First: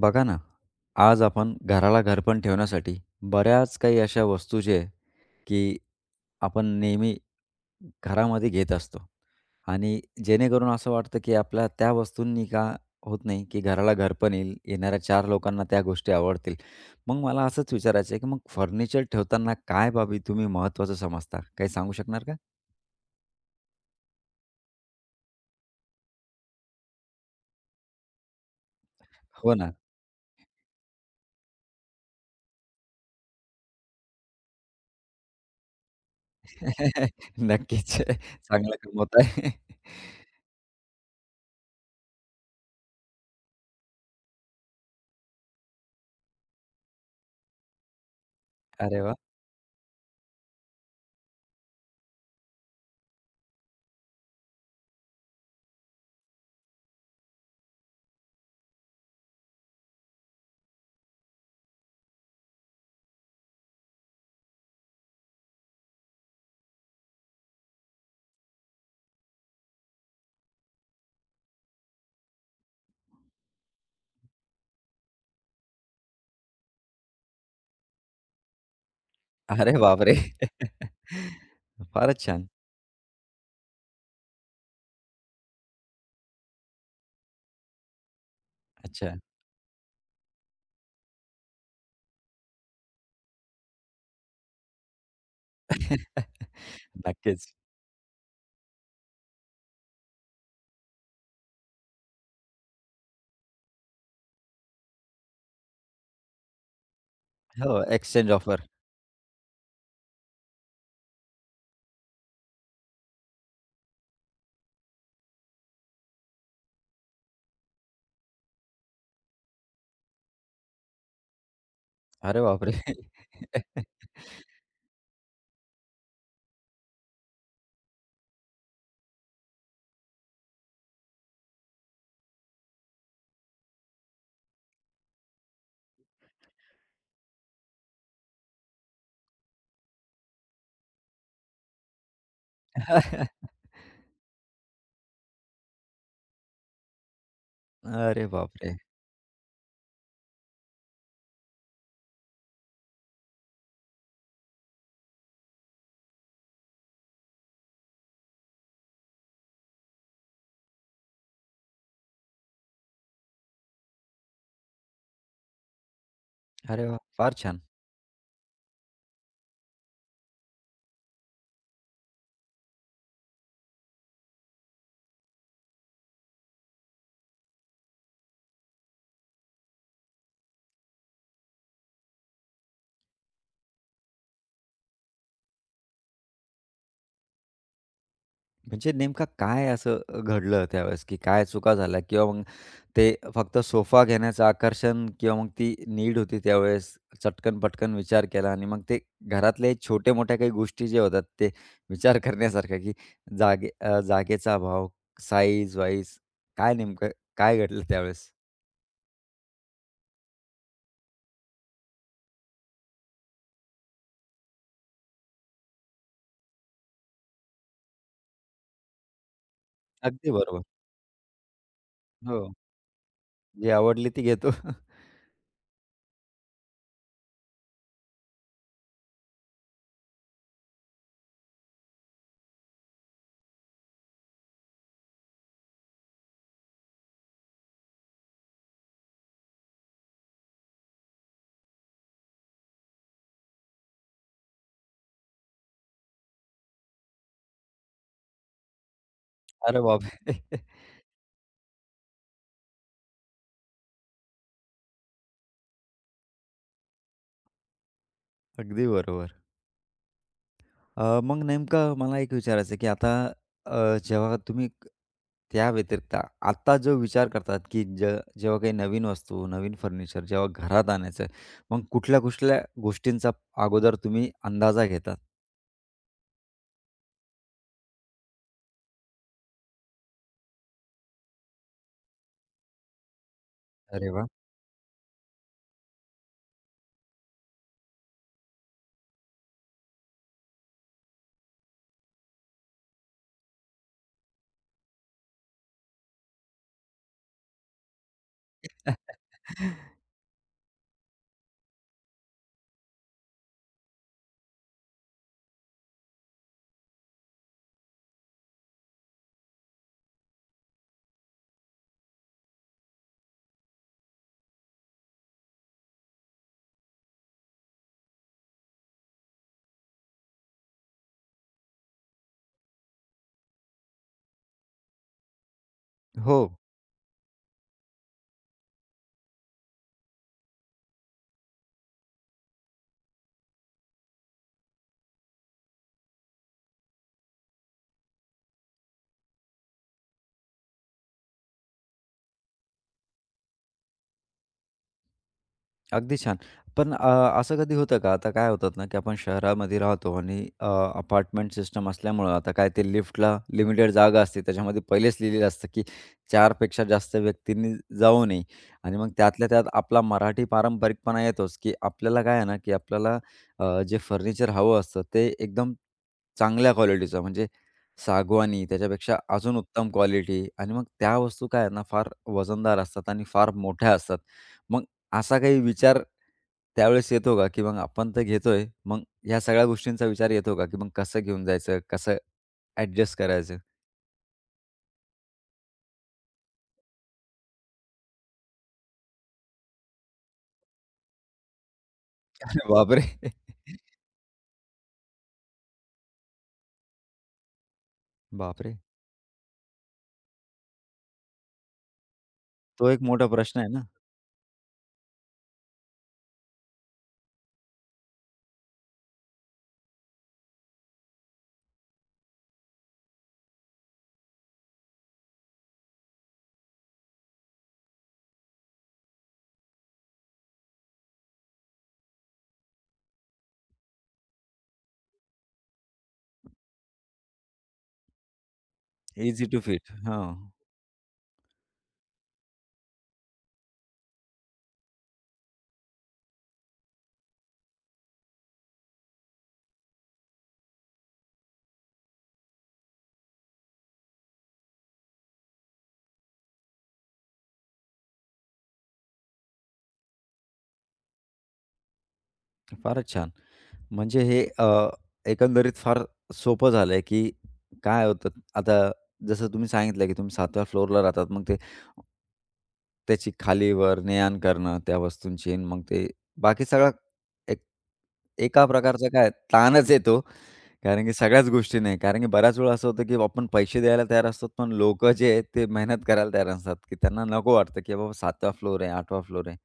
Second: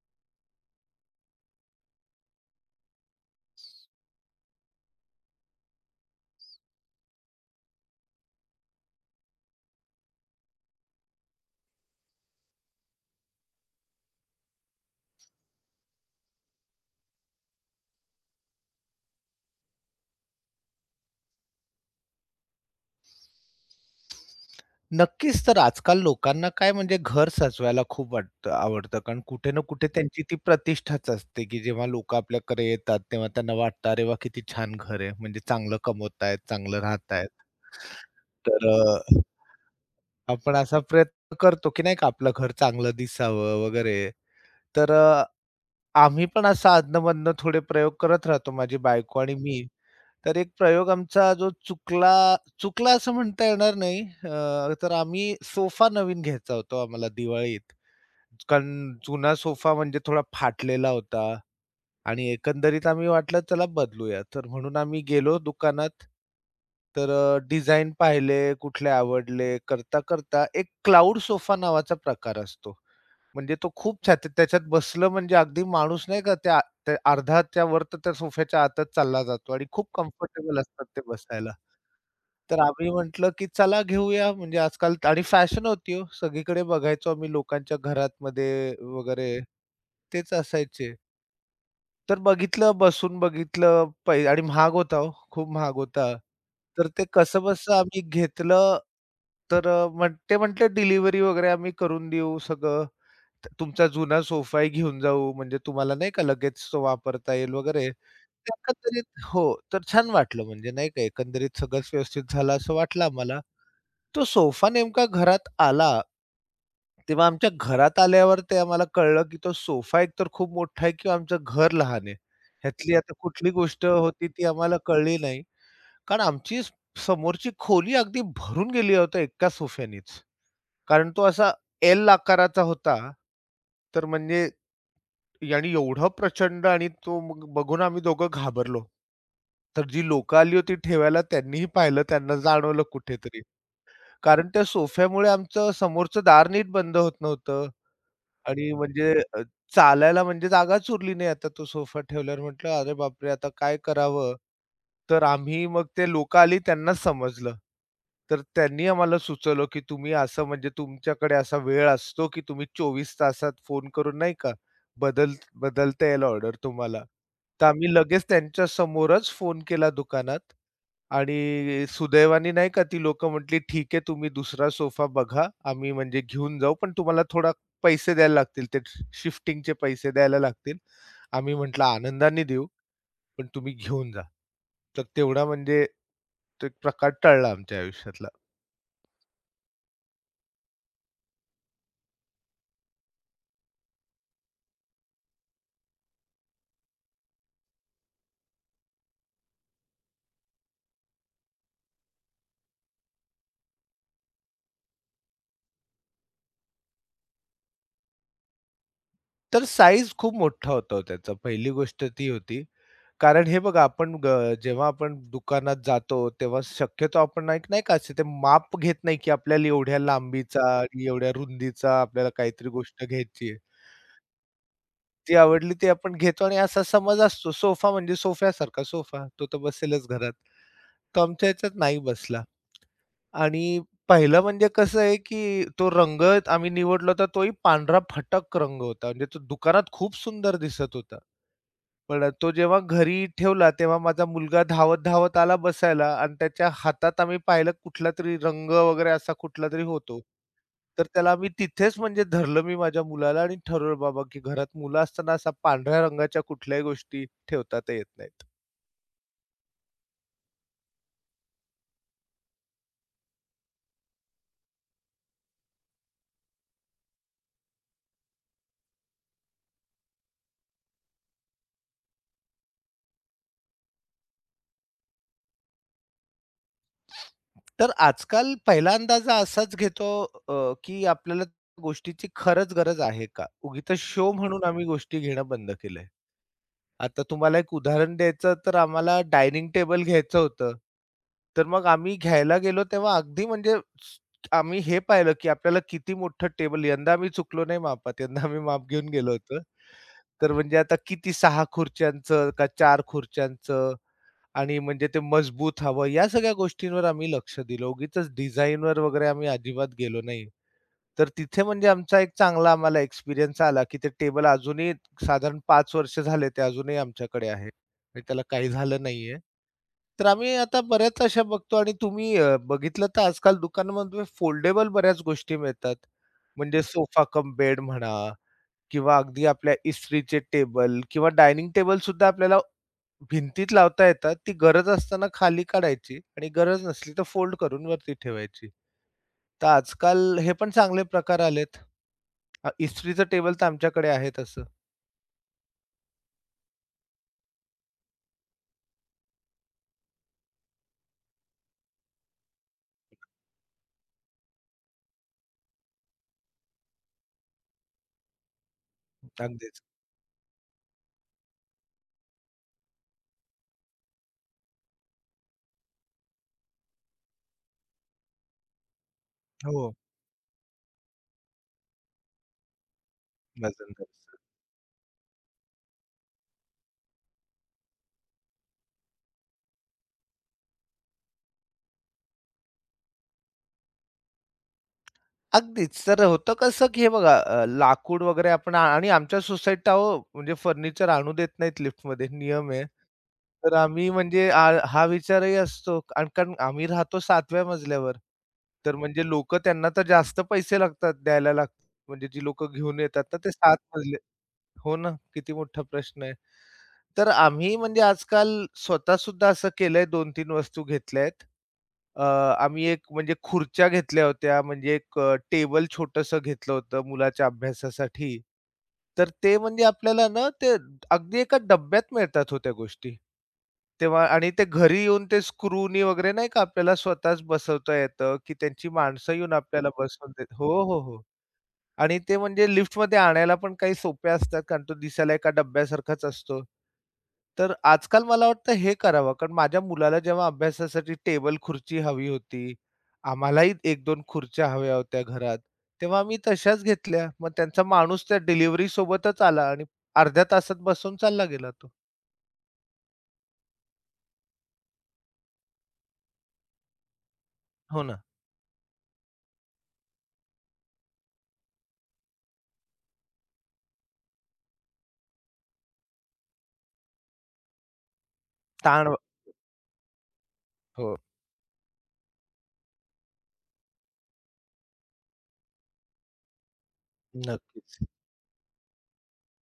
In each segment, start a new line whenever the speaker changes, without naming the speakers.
बघा ना, आज आपण घराला घरपण ठेवण्यासाठी बऱ्याच काही अशा वस्तू जे आहे, की आपण नेहमी घरामध्ये घेत असतो आणि जेणेकरून असं वाटतं, की आपल्या त्या वस्तूंनी का होत नाही, की घराला घरपण येईल, येणाऱ्या 4 लोकांना त्या गोष्टी आवडतील. मग मला असंच विचारायचं आहे, की मग फर्निचर ठेवताना काय बाबी तुम्ही महत्त्वाचं समजता? काही सांगू शकणार का?
नक्कीच. तर आजकाल लोकांना काय म्हणजे घर सजवायला खूप वाटतं आवडतं. कारण कुठे
हो
ना
ना.
कुठे त्यांची ती प्रतिष्ठाच असते, की जेव्हा लोकं आपल्याकडे येतात, तेव्हा त्यांना वाटतं, "अरे वाह! किती छान घर आहे." म्हणजे चांगलं कमवतायत, चांगलं राहतायत.
नक्कीच.
तर
चांगलं
अ,
कमवताय.
आपण असा प्रयत्न करतो, की नाही का आपलं घर चांगलं दिसावं वगैरे. तर अ, आम्ही पण असं अधनं-मधनं थोडे प्रयोग करत राहतो, माझी
अरे वाह!
बायको आणि मी. तर एक प्रयोग आमचा जो चुकला चुकला असं म्हणता येणार नाही. तर आम्ही सोफा नवीन घ्यायचा होता आम्हाला दिवाळीत. कारण जुना सोफा म्हणजे थोडा फाटलेला होता आणि एकंदरीत आम्ही वाटलं चला बदलूया. तर म्हणून आम्ही गेलो दुकानात. डिझाइन पाहिले, कुठले आवडले, करता-करता एक क्लाउड सोफा नावाचा प्रकार असतो. म्हणजे तो खूप छाती त्याच्यात बसलं म्हणजे अगदी माणूस नाही का त्या त्या अर्ध्याच्या वर तर त्या सोफ्याच्या आतच चालला जातो आणि
अरे
खूप
बापरे!
कम्फर्टेबल असतात ते बसायला.
फारच छान.
तर आम्ही म्हटलं, की चला घेऊया म्हणजे आजकाल आणि फॅशन होती हो. सगळीकडे बघायचो आम्ही लोकांच्या घरातमध्ये
अच्छा.
वगैरे तेच असायचे. तर बघितलं, बसून बघितलं पै आणि महाग होता हो, खूप महाग होता. तर ते
नक्कीच.
कसंबसं आम्ही घेतलं. तर अ, म्हण ते म्हटले डिलिव्हरी वगैरे आम्ही करून देऊ सगळं. तुमचा जुना सोफाही घेऊन जाऊ म्हणजे तुम्हाला नाही का लगेच तो वापरता येईल
हो,
वगैरे.
एक्सचेंज
तर
ऑफर.
एकंदरीत हो, तर छान वाटलं म्हणजे नाही का एकंदरीत सगळंच व्यवस्थित झालं असं वाटलं आम्हाला. तो सोफा नेमका घरात आला, तेव्हा आमच्या घरात आल्यावर ते आम्हाला कळलं, की तो सोफा एकतर खूप मोठा आहे किंवा आमचं घर लहान आहे.
अरे बापरे!
ह्यातली आता कुठली गोष्ट होती ती आम्हाला कळली नाही. कारण समोरची खोली अगदी भरून गेली होती एका सोफ्यानीच. कारण तो असा एल आकाराचा होता. तर म्हणजे आणि एवढं प्रचंड आणि तो मग बघून आम्ही दोघं घाबरलो. तर जी लोकं आली होती ठेवायला त्यांनीही पाहिलं, त्यांना जाणवलं कुठेतरी. कारण त्या सोफ्यामुळे आमचं समोरचं दार नीट बंद होत नव्हतं.
अरे
आणि
बापरे!
म्हणजे अ, चालायला म्हणजे जागाच उरली नाही आता तो सोफा ठेवल्यावर. म्हटलं, "अरे बापरे! आता काय करावं?" तर आम्ही मग ते लोकं आली त्यांनाच समजलं. तर त्यांनी आम्हाला सुचवलं, की तुम्ही असं म्हणजे तुमच्याकडे असा वेळ असतो, की तुम्ही 24 तासात फोन करून नाही का बदल बदलता येईल ऑर्डर
अरे वाह!
तुम्हाला.
फार छान.
तर आम्ही लगेच त्यांच्या समोरच फोन केला दुकानात आणि सुदैवाने नाही का ती लोकं म्हटली, "ठीक आहे, तुम्ही दुसरा सोफा बघा. आम्ही म्हणजे घेऊन जाऊ, पण तुम्हाला थोडा पैसे द्यायला लागतील. ते शिफ्टिंगचे पैसे द्यायला लागतील. आम्ही म्हटलं, "आनंदाने देऊ, पण तुम्ही घेऊन जा." तर तेवढा म्हणजे तो एक प्रकार टळला आमच्या आयुष्यातला.
म्हणजे नेमकं काय असं घडलं त्यावेळेस, की काय चुका झाल्या किंवा मग ते फक्त सोफा घेण्याचं आकर्षण किंवा मग ती नीड होती त्यावेळेस चटकन-पटकन विचार केला आणि मग ते घरातले छोट्या-मोठ्या काही गोष्टी ज्या होतात ते विचार करण्यासारख्या, की जागेचा अभाव, साईज-वाईज काय नेमकं काय घडलं त्यावेळेस?
तर साईझ खूप मोठा होता हो त्याचा. पहिली गोष्ट ती होती. कारण हे बघा आपण ग जेव्हा आपण दुकानात जातो, तेव्हा शक्यतो आपण एक नाही का असे ते माप घेत नाही, की आपल्याला एवढ्या
अगदी बरोबर.
लांबीचा, एवढ्या रुंदीचा आपल्याला
हो.
काहीतरी गोष्ट घ्यायची आहे.
जी आवडली ती घेतो.
ती आवडली ती आपण घेतो आणि असा समज असतो सोफा म्हणजे सोफ्यासारखा सोफा, तो तर बसेलच घरात. तो आमच्या ह्याच्यात नाही बसला. आणि पहिलं म्हणजे कसं आहे, की तो रंग आम्ही निवडला होता तोही पांढरा फटक रंग होता. म्हणजे तो दुकानात खूप सुंदर दिसत होता. पण तो जेव्हा घरी ठेवला तेव्हा माझा मुलगा धावत-धावत आला बसायला आणि त्याच्या हातात आम्ही पाहिलं कुठलातरी रंग वगैरे असा
अरे
कुठलातरी होतो.
बापरे!
तर त्याला आम्ही तिथेच म्हणजे धरलं मी माझ्या मुलाला आणि ठरवलं बाबा, की घरात मुलं असताना असा पांढऱ्या रंगाच्या कुठल्याही गोष्टी ठेवता तर येत नाहीत.
अगदी बरोबर. मग नेमकं मला एक विचारायचं आहे, की आता जेव्हा त्या व्यतिरिक्त आता जो विचार करतात, की जेव्हा काही नवीन वस्तू, नवीन फर्निचर जेव्हा घरात आणायचं आहे, मग कुठल्या-कुठल्या गोष्टींचा अगोदर तुम्ही अंदाजा घेतात?
तर आजकाल पहिला अंदाजा असाच घेतो की आपल्याला गोष्टीची खरंच गरज आहे का? उगीचच
अरे वाह!
शो म्हणून आम्ही गोष्टी घेणं बंद केलंय. आता तुम्हाला एक उदाहरण द्यायचं तर आम्हाला डायनिंग टेबल घ्यायचं होतं. तर मग आम्ही घ्यायला गेलो तेव्हा अगदी स- आम्ही हे पाहिलं की आपल्याला किती मोठं टेबल यंदा आम्ही चुकलो नाही मापात. यंदा आम्ही माप घेऊन गेलो होतो. तर म्हणजे आता किती 6 खुर्च्यांचं का 4 खुर्च्यांचं आणि म्हणजे ते मजबूत हवं, या सगळ्या गोष्टींवर आम्ही लक्ष दिलं. उगीचच डिझाइनवर वगैरे आम्ही अजिबात गेलो नाही. तर तिथे म्हणजे आमचा एक चांगला आम्हाला एक्सपिरियन्स आला, की ते टेबल अजूनही साधारण 5 वर्ष झाले ते अजूनही आमच्याकडे आहे. म्हणजे त्याला काही झालं नाहीये. तर आम्ही आता बऱ्याच अशा बघतो आणि तुम्ही बघितलं तर आजकाल दुकानामध्ये फोल्डेबल बऱ्याच गोष्टी मिळतात.
हो.
म्हणजे सोफा कम बेड म्हणा किंवा अगदी आपल्या इस्त्रीचे टेबल किंवा डायनिंग टेबल सुद्धा आपल्याला भिंतीत लावता येतात. ती गरज असताना खाली काढायची आणि गरज नसली तर फोल्ड करून वरती ठेवायची. तर आजकाल हे पण चांगले प्रकार आलेत. इस्त्रीचं टेबल तर आमच्याकडे आहे तसं.
अगदी छान. पण असं कधी होतं का? आता काय होतात ना, की आपण शहरामध्ये राहतो आणि अपार्टमेंट सिस्टम असल्यामुळं आता काय ते लिफ्टला लिमिटेड जागा असते. त्याच्यामध्ये पहिलेच लिहिलेलं असतं, की 4 पेक्षा जास्त व्यक्तींनी जाऊ नये. आणि मग त्यातल्या त्यात
अगदीच.
आपला मराठी पारंपरिकपणा येतोच, की आपल्याला काय आहे ना, की आपल्याला जे फर्निचर हवं असतं ते एकदम चांगल्या क्वालिटीचं म्हणजे सागवानी त्याच्यापेक्षा अजून उत्तम
हो.
क्वालिटी आणि मग त्या वस्तू काय आहे ना, फार वजनदार असतात आणि फार मोठ्या
वजनदार.
असतात. मग असा काही विचार त्यावेळेस येतो का, की मग आपण तर घेतोय, मग ह्या सगळ्या गोष्टींचा विचार येतो का, की मग कसं घेऊन जायचं, कसं ॲडजस्ट करायचं?
अगदीच. तर होतं कसं, की हे बघा लाकूड वगैरे आणि आमच्या सोसायटीत अहो म्हणजे फर्निचर आणू देत नाहीत लिफ्टमध्ये,
अरे
नियम आहे.
बापरे!
तर आम्ही म्हणजे हा विचारही असतो आणि कारण आम्ही राहतो 7व्या मजल्यावर.
बापरे!
तर म्हणजे लोकं त्यांना तर जास्त पैसे लागतात द्यायला लागतात. म्हणजे जी लोकं
तो
घेऊन
एक
येतात
मोठा
ना, ते
प्रश्न आहे
7
ना.
हो ना, किती मोठा प्रश्न आहे. तर आम्ही म्हणजे आजकाल स्वतः सुद्धा असं केलंय 2-3 वस्तू घेतल्यात. अ, आम्ही एक म्हणजे खुर्च्या घेतल्या होत्या, म्हणजे एक टेबल छोटंसं घेतलं होतं मुलाच्या अभ्यासासाठी. तर ते म्हणजे आपल्याला ना ते अगदी एका डब्यात मिळतात हो त्या गोष्टी. तेव्हा आणि ते घरी येऊन ते स्क्रूनी वगैरे नाही का आपल्याला स्वतःच बसवता येतं, की त्यांची माणसं
ईझी
येऊन
टू
आपल्याला
फिट. हां,
बसवून देत हो, हो, हो. आणि ते म्हणजे लिफ्टमध्ये आणायला पण काही सोप्या असतात, कारण तो दिसायला एका डब्यासारखाच असतो. तर आजकाल मला वाटतं हे करावं, कारण माझ्या मुलाला जेव्हा अभ्यासासाठी टेबल खुर्ची हवी होती, आम्हालाही 1-2 खुर्च्या हव्या होत्या घरात, तेव्हा आम्ही तशाच घेतल्या. मग त्यांचा माणूस त्या डिलिव्हरीसोबतच आला आणि अर्ध्या तासात बसून चालला गेला तो.
फारच छान. म्हणजे हे एकंदरीत फार सोपं झालंय, की
हो
काय
ना.
होतं आता जसं तुम्ही सांगितलं, की तुम्ही 7व्या फ्लोअरला राहतात. मग ते त्याची खालीवर ने-आण करणं त्या वस्तूंची आणि मग ते बाकी सगळा एक एका प्रकारचा
ताण
काय ताणच येतो. कारण की
हो,
सगळ्याच गोष्टी नाही. कारण की बऱ्याच वेळा असं होतं, की आपण पैसे द्यायला तयार असतो, पण लोकं जे आहेत ते मेहनत करायला तयार नसतात, की त्यांना नको वाटतं, की
नक्कीच.
बाबा 7वा फ्लोअर आहे, 8वा फ्लोअर आहे.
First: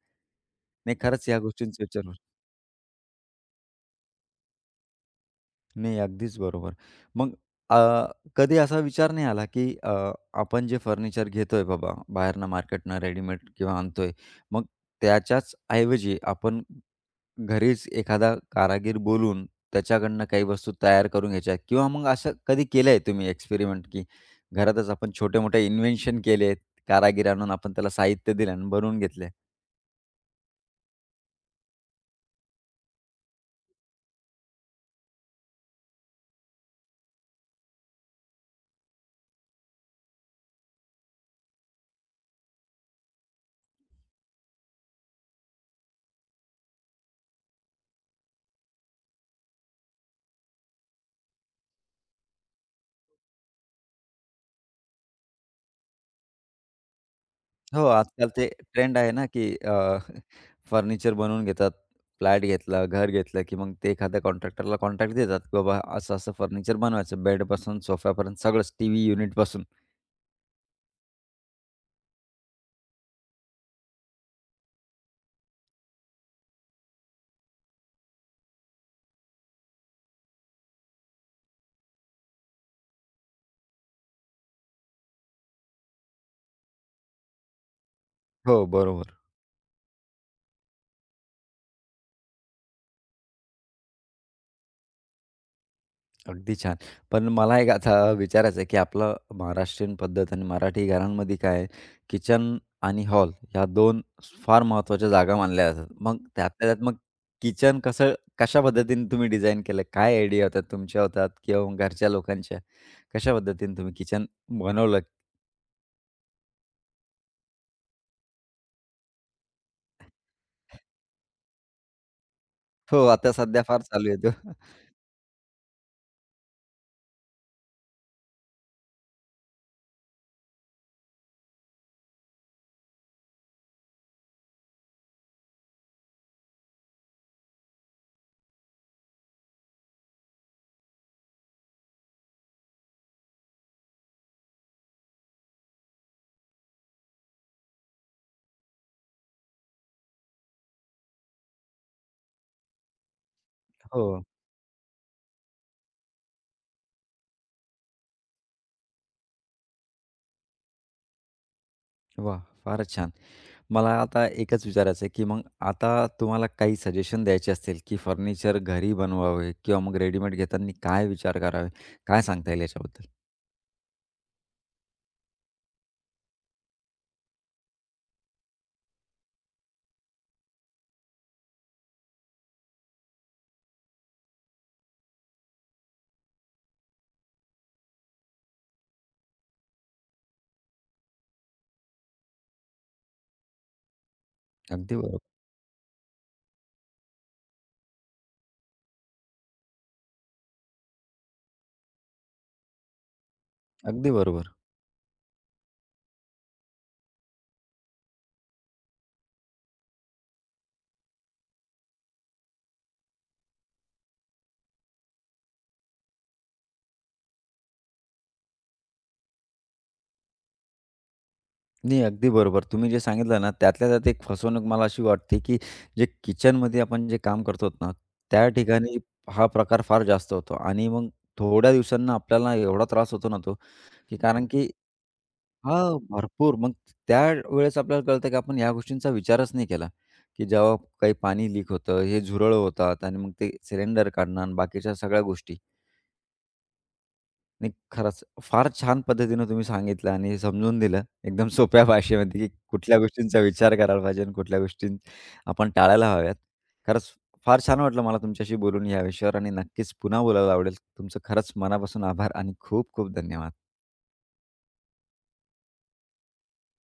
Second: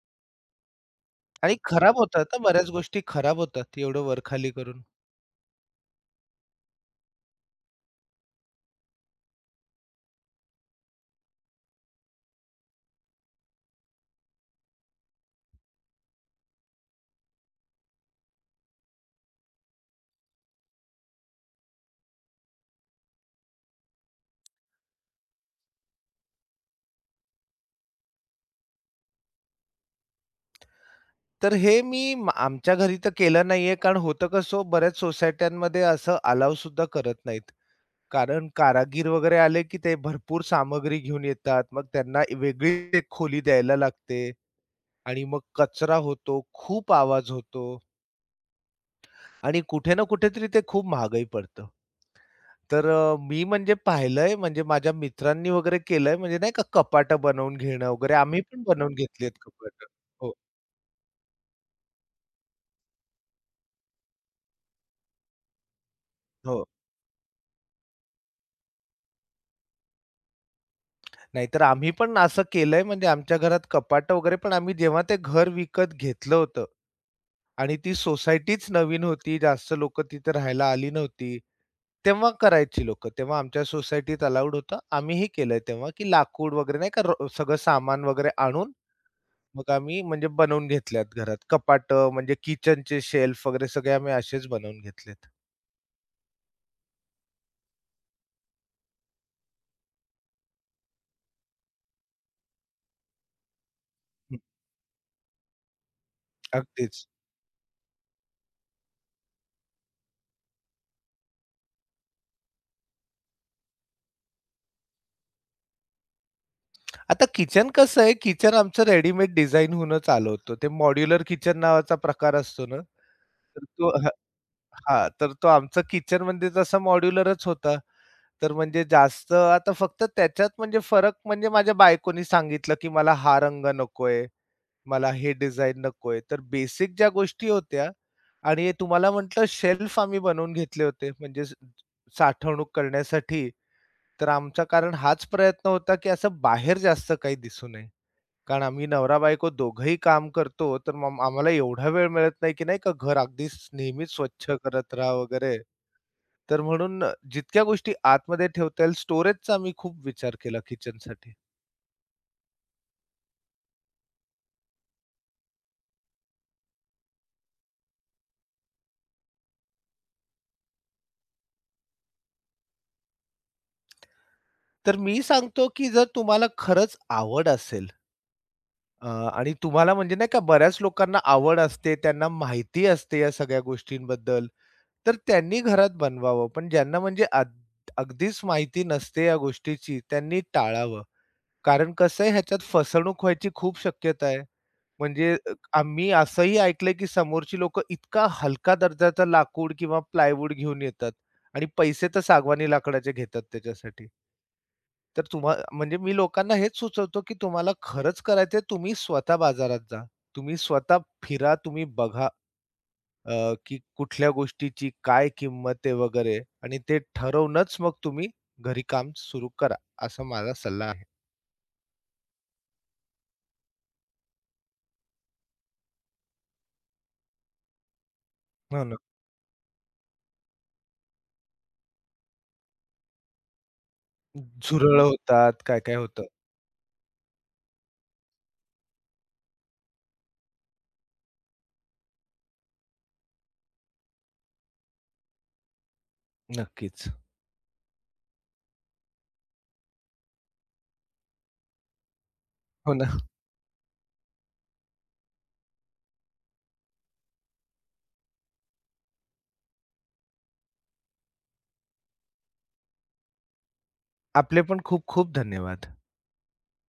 नाही खरंच या
आणि
गोष्टींचा
खराब
विचार
होतात हां, बऱ्याच गोष्टी खराब होतात एवढं वरखाली करून.
नाही, अगदीच बरोबर. मग अ, कधी असा विचार नाही आला, की आपण जे फर्निचर घेतोय बाबा बाहेरनं मार्केटनं रेडीमेड किंवा आणतोय, मग त्याच्याच ऐवजी आपण घरीच एखादा कारागीर बोलवून त्याच्याकडनं काही वस्तू तयार करून घ्यायच्या किंवा मग असं कधी केलंय तुम्ही एक्सपेरिमेंट, की घरातच आपण छोटे-मोठे इन्व्हेन्शन केलेत, कारागीर आणून आपण त्याला साहित्य दिलं आणि बनवून घेतले?
तर हे मी म आमच्या घरी तर केलं नाहीये, कारण होतं कसं बऱ्याच सोसायट्यांमध्ये असं अलाव सुद्धा करत नाहीत. कारण कारागीर वगैरे आले, की ते भरपूर सामग्री घेऊन येतात. मग त्यांना वेगळी एक खोली द्यायला लागते आणि मग कचरा होतो, खूप आवाज होतो आणि कुठे ना कुठेतरी ते खूप महागही पडतं. तर मी म्हणजे पाहिलंय म्हणजे माझ्या मित्रांनी वगैरे केलंय म्हणजे नाही का कपाटं बनवून
हो,
घेणं वगैरे
आजकाल
आम्ही
ते
पण बनवून
ट्रेंड आहे
घेतली
ना,
आहेत
की
कपाटं. हो,
फर्निचर बनवून घेतात. फ्लॅट घेतला, घर घेतलं, की मग ते एखाद्या कॉन्ट्रॅक्टरला कॉन्ट्रॅक्ट देतात, की बाबा असं-असं
हो.
फर्निचर बनवायचं बेडपासून सोफ्यापर्यंत सगळंच, टीव्ही युनिटपासून.
नाहीतर आम्ही पण असं केलंय म्हणजे आमच्या घरात कपाट वगैरे पण आम्ही जेव्हा ते घर विकत घेतलं होतं आणि ती सोसायटीच नवीन होती, जास्त लोकं तिथे राहायला आली नव्हती. तेव्हा करायची लोकं. तेव्हा आमच्या सोसायटीत अलाउड होतं. आम्हीही केलंय तेव्हा, की लाकूड वगैरे नाही का सगळं सामान वगैरे
हो,
आणून
बरोबर.
मग आम्ही म्हणजे बनवून घेतल्यात घरात. कपाटं म्हणजे किचनचे शेल्फ वगैरे सगळे आम्ही असेच बनवून घेतलेत.
अगदी छान. पण मला एक आता विचारायचं आहे, की आपलं महाराष्ट्रीयन पद्धत आणि मराठी घरांमध्ये काय आहे, किचन आणि हॉल ह्या दोन
हं,
फार महत्त्वाच्या जागा मानल्या जातात. मग त्यातल्या त्यात मग
अगदीच.
किचन कसं कशा पद्धतीने तुम्ही डिझाइन केलं? काय आयडिया होत्या तुमच्या होतात किंवा मग घरच्या लोकांच्या? कशा पद्धतीने तुम्ही किचन बनवलं?
आता किचन कसं आहे, किचन आमचं रेडीमेड डिझाइन होऊनच आलं होतं. ते मॉड्युलर किचन नावाचा प्रकार असतो ना
हो, आता सध्या
तर
फार
तो
चालू
हां,
आहे तो.
हां, तर तो आमचा किचनमध्ये तसा मॉड्युलरच होता. तर म्हणजे जास्त आता फक्त त्याच्यात म्हणजे फरक म्हणजे माझ्या बायकोनी सांगितलं, की मला हा रंग नकोय, मला हे डिझाइन नकोय. तर बेसिक ज्या गोष्टी होत्या आणि तुम्हाला म्हटलं शेल्फ आम्ही बनवून घेतले होते म्हणजे साठवणूक करण्यासाठी. तर आमचा कारण हाच प्रयत्न होता, की असं बाहेर जास्त काही दिसू नये. कारण आम्ही नवरा-बायको दोघंही काम करतो, तर मग आम्हाला एवढा वेळ मिळत नाही, की नाही का घर अगदीच नेहमीच
हो.
स्वच्छ करत राहा वगैरे. तर म्हणून जितक्या गोष्टी आतमध्ये ठेवता येईल स्टोरेजचा आम्ही खूप विचार केला किचनसाठी.
वा, फारच छान. मला आता एकच विचारायचं आहे, की मग आता तुम्हाला काही सजेशन द्यायचे असतील, की फर्निचर घरी बनवावे किंवा मग रेडीमेड घेताना काय विचार करावे? काय सांगता येईल याच्याबद्दल?
तर मी सांगतो, की जर तुम्हाला खरंच आवड असेल आणि तुम्हाला म्हणजे नाही का बऱ्याच लोकांना आवड असते, त्यांना माहिती असते या सगळ्या गोष्टींबद्दल, तर त्यांनी घरात बनवावं. पण ज्यांना म्हणजे अद अगदीच माहिती नसते या गोष्टीची, त्यांनी टाळावं. कारण कसं आहे ह्याच्यात फसवणूक व्हायची खूप शक्यता आहे.
अगदी बरोबर.
म्हणजे आम्ही असंही ऐकलंय, की समोरची लोक इतका हलका दर्जाचा लाकूड किंवा प्लायवूड घेऊन येतात आणि पैसे तर सागवानी लाकडाचे घेतात त्याच्यासाठी.
अगदी बरोबर.
तर तुम्हा म्हणजे मी लोकांना हेच सुचवतो, की तुम्हाला खरंच करायचंय तुम्ही स्वतः बाजारात जा. तुम्ही स्वतः फिरा, तुम्ही बघा की कुठल्या गोष्टीची काय किंमत आहे वगैरे आणि ते ठरवूनच मग तुम्ही घरी काम सुरू करा, असा माझा सल्ला आहे.
नाही, अगदी बरोबर. तुम्ही जे सांगितलं ना, त्यातल्या त्यात एक फसवणूक मला अशी वाटते, की जे किचनमध्ये आपण जे काम करतो ना, त्या
हो ना.
ठिकाणी हा प्रकार फार जास्त होतो आणि मग थोड्या दिवसांना आपल्याला एवढा त्रास होतो ना तो, की कारण की
झुरळ होतात, काय-काय
हां,
होतं.
भरपूर. मग त्यावेळेस आपल्याला कळतं की आपण ह्या गोष्टींचा विचारच नाही केला, की जेव्हा काही पाणी लीक होतं, हे झुरळ होतात आणि मग ते सिलेंडर काढणं आणि बाकीच्या सगळ्या गोष्टी.
नक्कीच.
नाही खरंच फार छान पद्धतीनं तुम्ही सांगितलं आणि समजून दिलं एकदम सोप्या भाषेमध्ये, की
हो
कुठल्या
ना.
गोष्टींचा विचार करायला पाहिजे आणि कुठल्या गोष्टी आपण टाळायला हव्यात. खरंच फार छान वाटलं मला तुमच्याशी बोलून या विषयावर आणि नक्कीच पुन्हा बोलायला आवडेल. तुमचं खरंच मनापासून आभार आणि खूप खूप धन्यवाद.
आपले पण खूप खूप धन्यवाद.